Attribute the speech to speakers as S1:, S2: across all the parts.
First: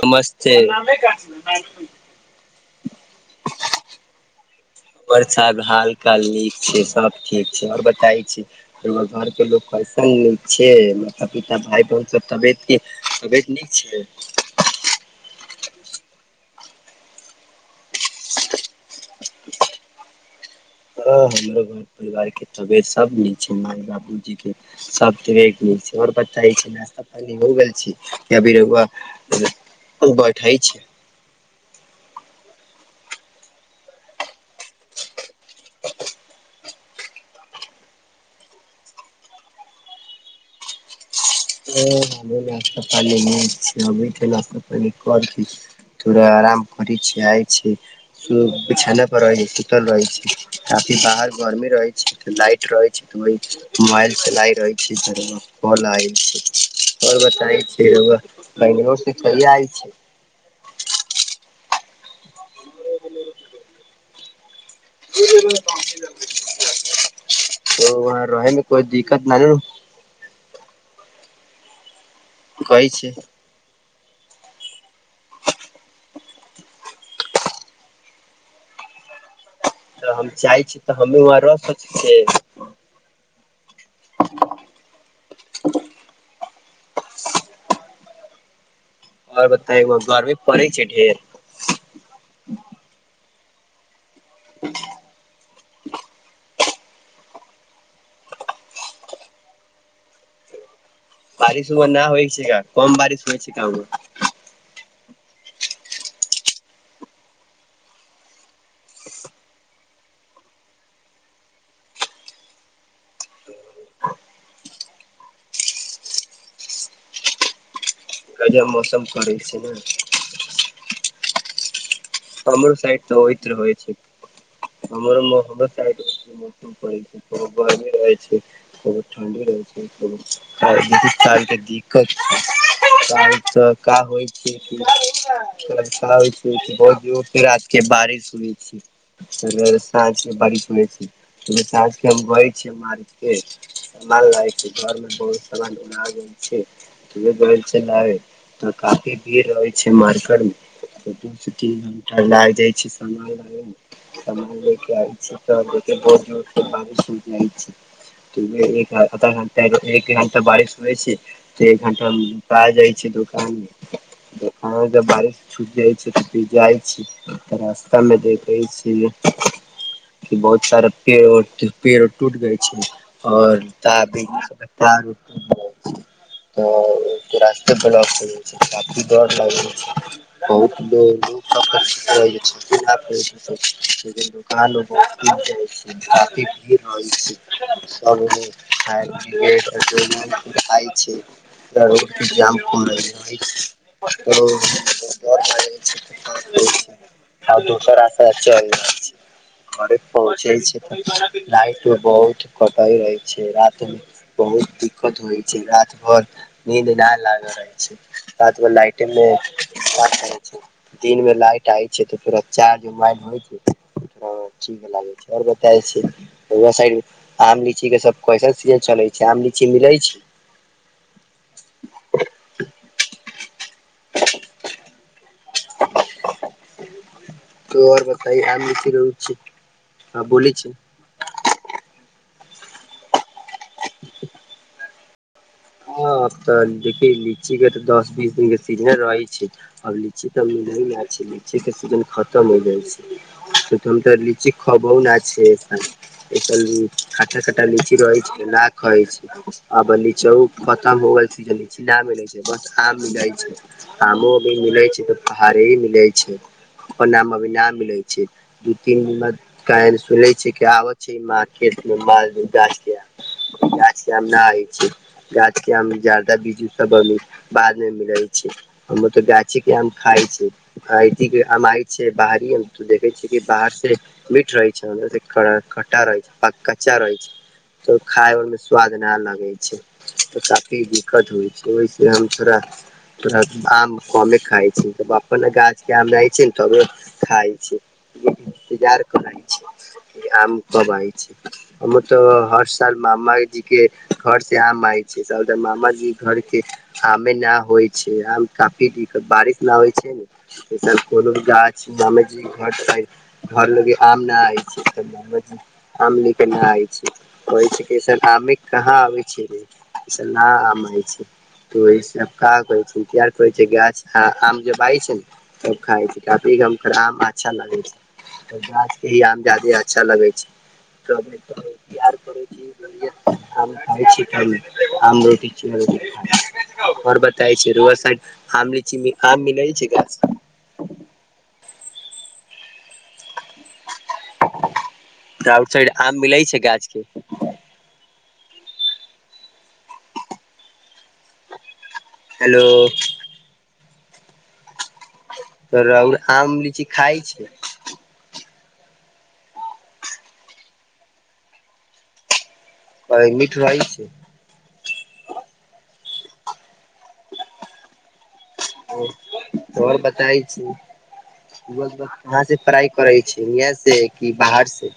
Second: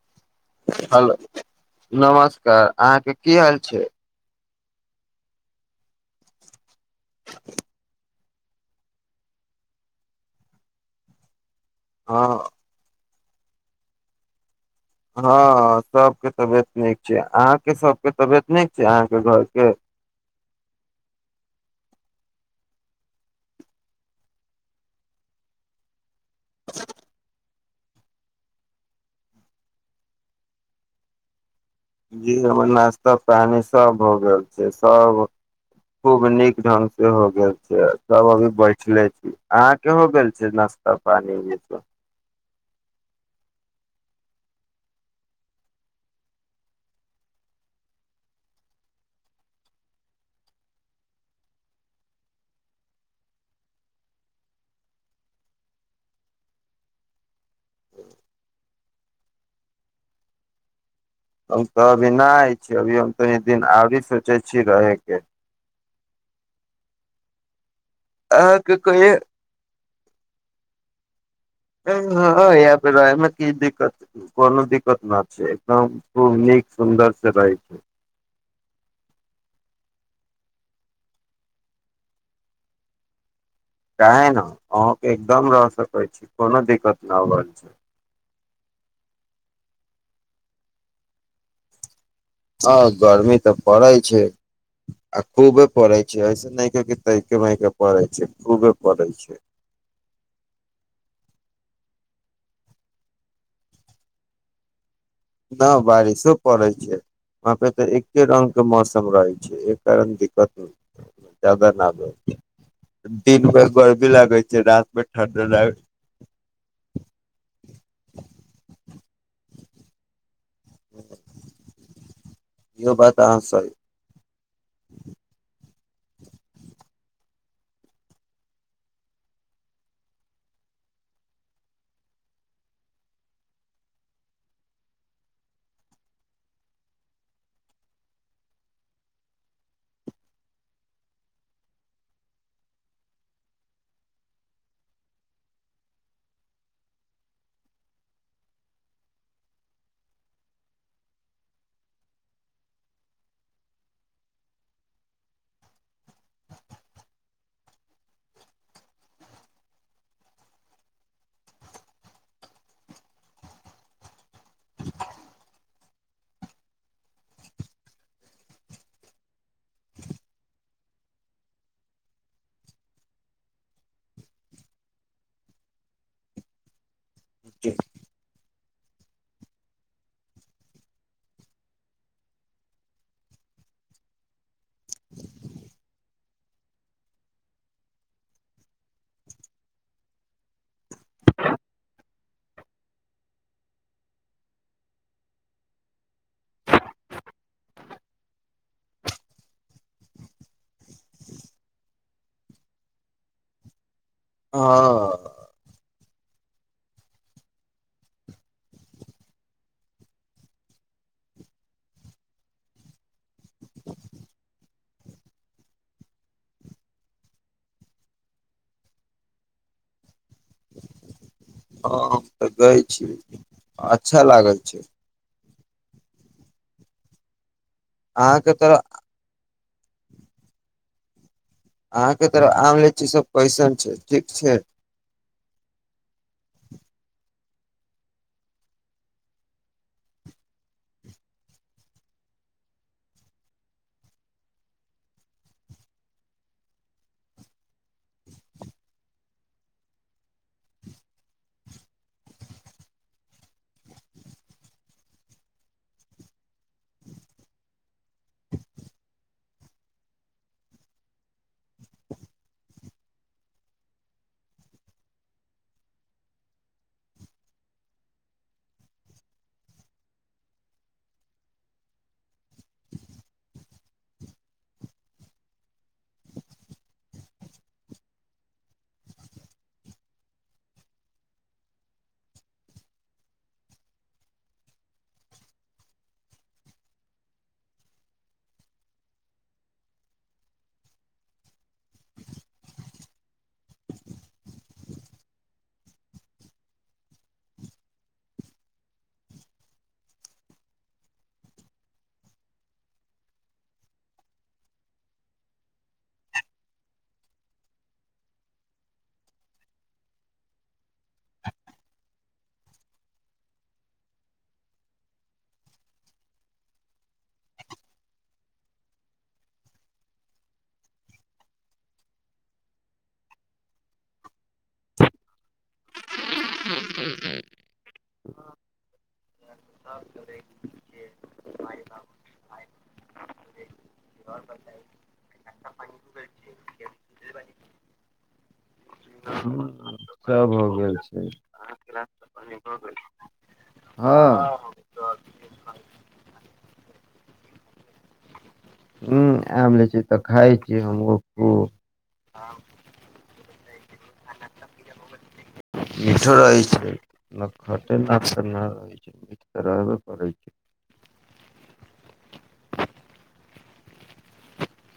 S1: समस
S2: hello नमस्कार अहाँके की हाल छै।
S1: परसाद हाल काल नीक छै। सब ठीक छै और बताइ छी, रोउवा घर के लोग कैसन ने छै, माता पि ता, भाई, बहन सब
S2: हँ
S1: तबियत के तबियत नीक छै।
S2: हाँ सबके तबियत नीक छै, अहाँके सबके तबियत नीक से अहाँके घर के
S1: हँ हमरो घर परिवार के तबियत सब नीक छै माय, बाबूजी के सबके नीक छै और ब दे छै, नाश्ता पानी हो गेल। छी या [unintelligible] बैठय छै।
S2: जी हमर नाश्ता पानी सब हो गेल छै, सब खूब नीक ढंग से हो गेल छै, सब अभी बैठले छी, अहाँ के हो गेल छै नाश्ता। पानी ई सब
S1: ओ हाँ बोला। [unintelligible] थोड़ा आराम करे छी आय छी, सु बिछौना पर रहे छी, सुतल रहे छी, काफी बाहर गरमी रहे छै ते लाइट रहे छै ते वही मुबाएल से लाइट रहे छै [unintelligible] और बताय छी रउवा पहिले [unintelligible] आयल छी।
S2: तब इनाय अभी हम तनी दिन आगे से
S1: जीरेबे बासी लंग। ओ वहाँ रहे मे,
S2: अहाँके
S1: कोइ दिक्कत ना
S2: ए हाँ यहाँ
S1: कहै
S2: पे
S1: छै
S2: रहै मे की दिक्कत कोनो दिक्कत न छै, एकदम खूब नीक सुन्दर से रहै छै।
S1: तऽ हम चाहइ छी तऽ हममे वहाँ रह सोचै छियै।
S2: क ने। एकदम रह सकैत छी, कोनो दिक्कत नहि रहल छै।
S1: आओर बताग गर्मी पड़ै छै ढेर?
S2: हँ गरमी तऽ पड़ै छै। आ खूब पढ़ै छै, ऐसे नहि तर महिके पढ़ै छै, खूबे पढ़ै छै।
S1: बारिश उमे नहि होइ छै, क कम बारिश होइ छै कमे।
S2: नहि बारिशो पड़ै छै, वहाँ पे तऽ एके रंग के मौसम रहै छै, एहि कारण दिक्कत जादाा नहि रह छै, दिनमे गर्मी लागै छै, रातमे ठण्ड लागै छै।
S1: कम मौसम करै छै ने। तर
S2: छै इहो
S1: सइड तऽ
S2: बात अहाँ
S1: ओहिति होइ
S2: सही
S1: छै, तर मह ौ छै गर्मी रहै छै ठणडी रहै छै, [unintelligible] दिक्कता छै। रात के बारिश सुनेै छी, साँझ के बारिश सु छै, साँझ के हम ग छी, मार केान ल घर में बहुत सान उड़ छै उहे काफी भीड़ रहै छै मार्ट मे। तीन घण्टा लाग जाइ छै सान लाबे मे सान ले के आबै छ तब देख बहुत दर बारिश छुटि जाइ छै, आधा घण एक घण्टा बारिश होइ छै, तऽ एक घण्टा जाइ छै, दोकान मे दोकान मे जब बारिश छुटि जाइ छै। छी रास्ता में देखे छी कि, बहुत सारा पेड़ पेड़ टूट गय छै और त टूट जाय छै त, रास्ते ब्लॉक हो छै, काफी डर लाग छै बहुतो। भीड़ रह छै सबो [unintelligible] आ दोसर चल जा छै, घरे पहुँचे छै तऽ, लाइट भ बहुत कटाइ रहै छै, रात मे। बहुत दिक्कत
S2: हँ
S1: होइ छै, रात भर। नीद डाल लागल रहै छै, रात मे लाइटे दिन मे लाइट आइ छै तऽ, चार्ज मोबाइल होइ छै, लाग छै, आओर बता छी साइड आम लीची के सब कैसन सीजन चलै छै, आम लीची मिलै छै?
S2: हँ हम तऽ गए छीय अच्छा लागल छै।
S1: तो आर
S2: अहाँके
S1: कथमे
S2: तरफ
S1: क रहौ छै। हँ बोल छी।
S2: अहाँके तर आम लिची सब कैसन ठीक छै।
S1: हब तऽ देखिय लीची के तऽ दस बीस दिनक के सीजने रहै छै, आब लीची त म न छै, लीची के सीजन खतम हो जाइ छै, त लीची खबहु न छै, खाटा खटा लीची रहै छै, न खाइ छै, आब लीच खतम होीजन छै नहि मिलैत छै बस आम मिलैत छै आमो अभी मिलैत छै, तऽ पाड़े ही मिलै छै, अपन आम अभी नहि मिलैत छै, दू तीन सुनै छै कि आबैत छै, मार्केटमे मालू गाछके आ गाछके आम नहि होइ छै। गाछ के आम जादा बीजू सबी बाद मे मिलै छै हम त गाछे के आम खााय छी, आ आय छै, बाहरी देखे छ बाहर से मीठ रहै छै, कटा रहे छै, कच्चा रहै छै त खाय ओ मे साद न लगे छै। तऽ काफी दिक्कत होइ छै ओहिस हम थोड़ा थोड़ा आम कमे खाइ छी त, गाछ के आम रहै छै ने तबे खाइ छै, इन्तजार करइ छै, आम कब आइ छै, हम तऽ हर साल मामा जी के घर मामा जी घर के आमे न होइ छै आम काफी दिक्कत बारिश नहि होइ छै, नेसन कोनो भी गाछ मामा जी घर घर ल आम न आय छै, माम जी आम ले के न आय छै, कह छैसन आमे कहाँ आब छै? म त ओार करै छैछ, आम जै छै ने त खाइ छै, काफीम आम अच्छा लगै छै, गाछ के ही आम जे अच्छा लग छै त आइ छी आम रोटी आओर बताय छै र साड आम, लीची कहा मिलै छै ग। आउट साइड आम भी लै छै गाछ के।
S2: ह सभ हो गेल छै।
S1: हेलो।
S2: हँ।
S1: तोरा उ आम, लीची के खाय छीयै।
S2: हुं आम, लीची छी तऽ, खाय छीयै, हमहु खूब।
S1: आ मीठ रहे छै।?
S2: मीठो रहै छै, न त खट्टे न न रहै छै मीठ तऽ रहबे
S1: और
S2: करै
S1: बताय
S2: छै
S1: छी [inaudible] कहाँ से पढ़ाइ करै छीयै यैह से से की बाहर से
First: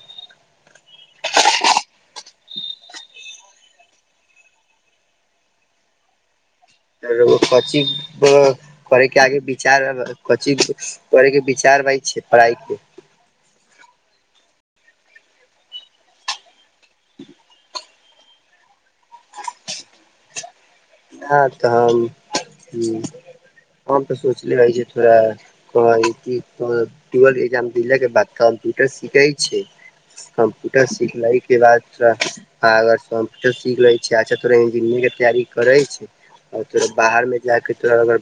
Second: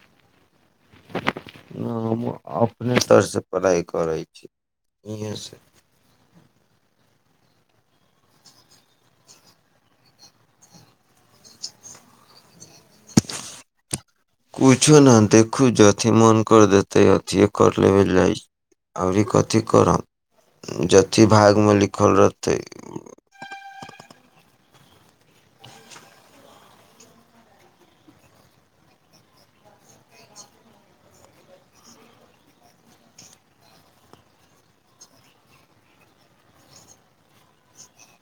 S2: हम अपने स्तर से पढ़ाइ करै छी, इहे से
S1: फेरो कची करा करै के, आगे विचार कची करैके विचार मे छीयै, पढ़ाइ के
S2: कूछो नै देखू, जथि मोन कर देतै, अथिए कर लेबल, जाइ अबरी कथी करब जथी
S1: ह
S2: भाग
S1: तऽ
S2: मे
S1: हम
S2: लिखल रहते
S1: हु, हम तऽ सोचले रहिए थोड़ा तोहर ई की हमर [unintelligible] एक्जाम देलै के बाद कंप्यूटर सिखे के छै, अ कंप्यूटर सिखले के बाद थोड़ा अगर कम्यूटर सीख ले बै छीयै, अच्छा थोड़ा इंजीनियरिंग के तैयारी करै छी आ तोरा बाहरमे जाकऽ तोरा अगर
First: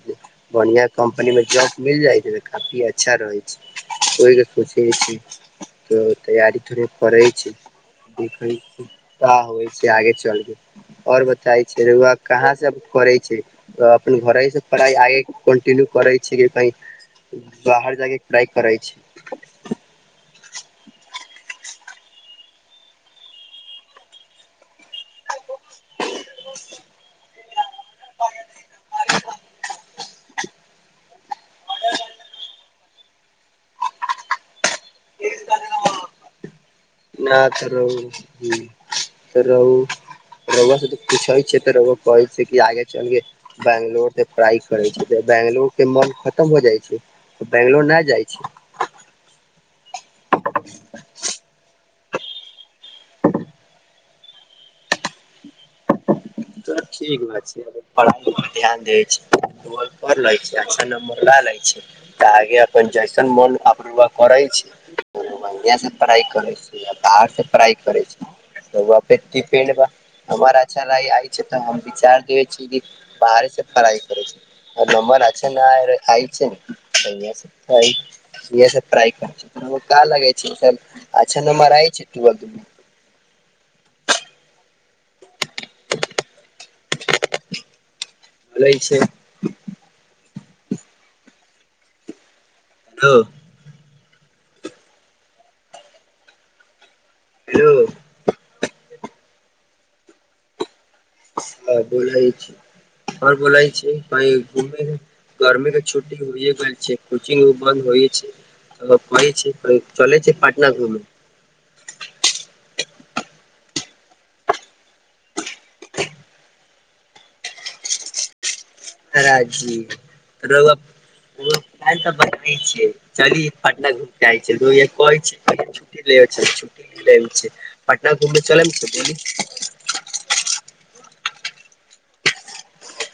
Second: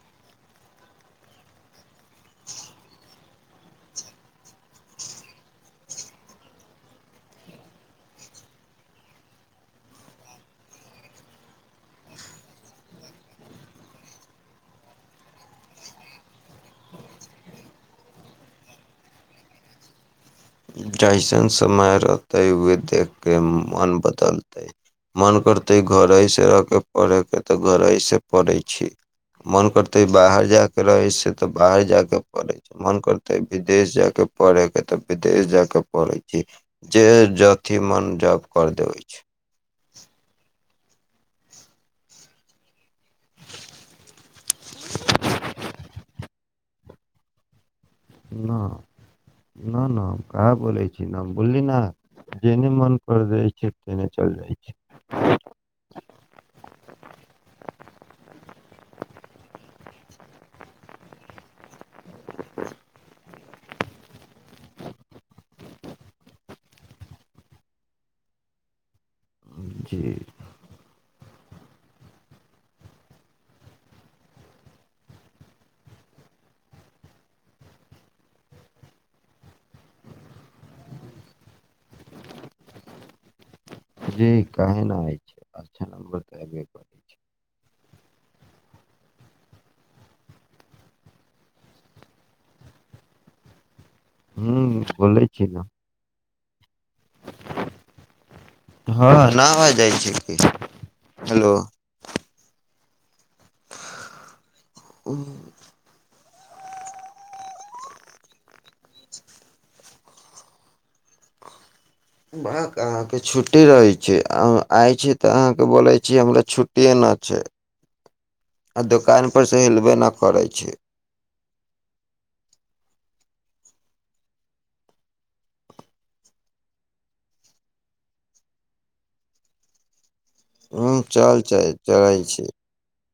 S1: बढ़िया कम्पनीमे जॉब मिल जाइ छै, तऽ काफी अच्छा रहै छै, ओहि लै सोचै त छी, तैयारी थोड़े करै छी, देखए छीयै का होइ छै, आगे चलके और बताई छै रउवा कहाँ से करै छै, अपन घरे से पढ़ाइ आगे कन्टिन्यू करै छीयै कि, कही बाहर जाकै पढ़ाइ करै छी?
S2: जैसन समय रहते उहे देख के मन बदलतै। मन करतै घरे से रह केऽ पढ़य के तऽ घरे से पढ़ै छी। मन करतै बाहर जा कऽ रहै छियै तऽ, बाहर जाय कऽ पड़ै, मन करतै विदेश जाय कऽ पढ़े के तऽ विदेश जा जाए के पढ़े छै। जे
S1: ना तऽ
S2: जथी
S1: रौ
S2: मन जब कर देबै छै
S1: रउवा से त पूछै छीयै तऽ रउवा कहै छै कि आगे चल के बेंगलोर से पढ़ाई करै छीयै, बैंगलोर के मन खत्म हो जाइ छै त बंगलोर नै जाए छै।
S2: ना ना ना। कहाँ बोलै छी नाम बोलली नै। जेहने मोन करत रहै छै, तेहने चल जाइ छीयै।
S1: तऽ ठीक बात छै अपन पढ़ाई पर ध्यान दे छै, [unintelligible] पढ़ ले छै अच्छा नंबर लए ले छै तऽ आगे अपन जैसन मन अपन [inaudible] करै छै, [unintelligible] से पढ़ाई करे छै‌ या बाहर से पढ़ाई करै छै, रउवा [unintelligible] पेड़ बा
S2: जी
S1: हमर अच्छा [unintelligible] आ ई तै हम विचार देेबै छीयै की बाहरे से पढ़ाई करै छी और नंबर अच्छा [unintelligible] इहा से पढ़ाई कर रउवा का लगै छै, ई सब अच्छा नंबर आय छै की, नै अ दु
S2: जी कहे ना आइ छै, अच्छा नंबर तै एबै
S1: त लै छै। दो
S2: ह्म बोलै छी नै।
S1: हेलो।
S2: ना आवाज जाइ छियै की? हेलो
S1: हां बोलै ई और बोलै छीयै अ ई घुमे मे गर्मीके छु टी हुए वला छै कोचिंग बंद होय छै त, कहे छी ए चलै छीयै पटना घुमै
S2: भक अहाँके छुट्टी रहै छै, हम आइ छी तऽ अहाँके बोलै छी हमरा छुट्टिए न छै। आ दोकान पर से हिलबे नै करै छी।
S1: उहो काएल का बात नै छीयै, चलि पटना घुम के आबे छीयै, जहिया कहे छी तहीया छुट्टी लेबे छलिए छुट्टी नै, रहे छै पटना घुमे चलम तै चलु।
S2: हुं चल चए चलै छीयै।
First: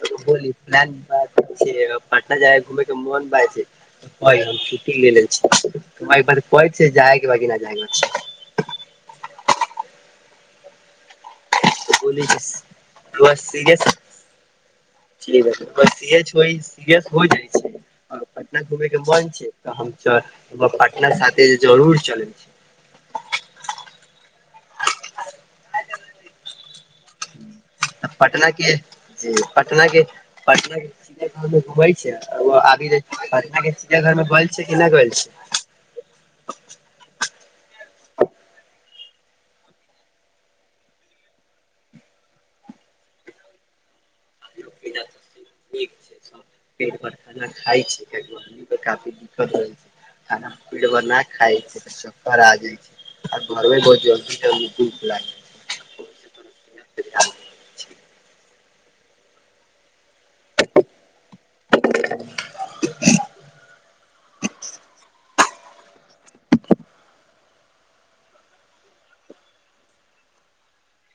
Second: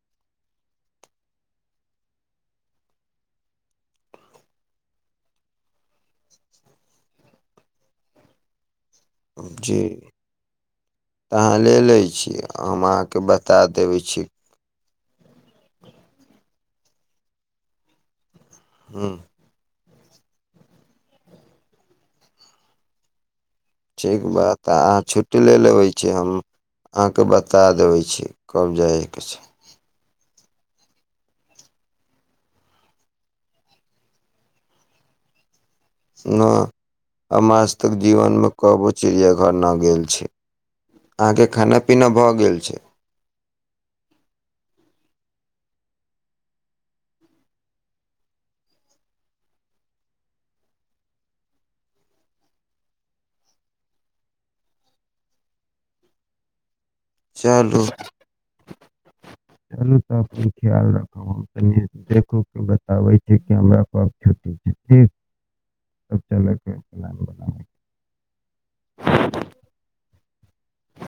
S1: तु बोली प्लैन बनेलै छीयै ए बेर, पटना जाय के घूमे के मन भाए के छै, आए हम छुट्टी लेले छीयै, हमरा एक बार कहे छै जाय के बा की नै जाय के बा।
S2: जी। अहां ले लै
S1: बोली
S2: छी,
S1: छै
S2: हम अहां के
S1: रउआ
S2: बता
S1: सीरियस
S2: देबै छीयै
S1: सीरियल छोड़ी, सीरियस हो जाए छै हां। पटना घुमय के
S2: ह
S1: मोन छै त हम चल उहा पार्टनर साथे जरूर चले छै।
S2: ठीक बात अहाँ छुट्टी ले लेबै छी हम अहाँके बत
S1: पटना के जी पटना के पटना के चिड़ियाघर मे घुमले छीये, वहां आगे जाए के पटना के चिड़ियाघर मे गैल छीयै की नै गैल छीयै?
S2: न हम आज तक जीवनमे कबो चिड़ियाघर न गेल छी, अहाँके खाना पीना भऽ गेल छै?
S1: नीक छै सब पेट भर खाना खाय छियै न, काफी दिक्कत होय छै, अ पेट भर न खाय छीयै तऽ चक्कर आ जाइ छै, आ घरमे बहुत जल्दी जल्दी भूख लागी
S2: चलू। चलू। सबके ख्याल रखब। कनिए देखो के बताबै छै कि, हमरा पास छोटे छोटे [inaudible]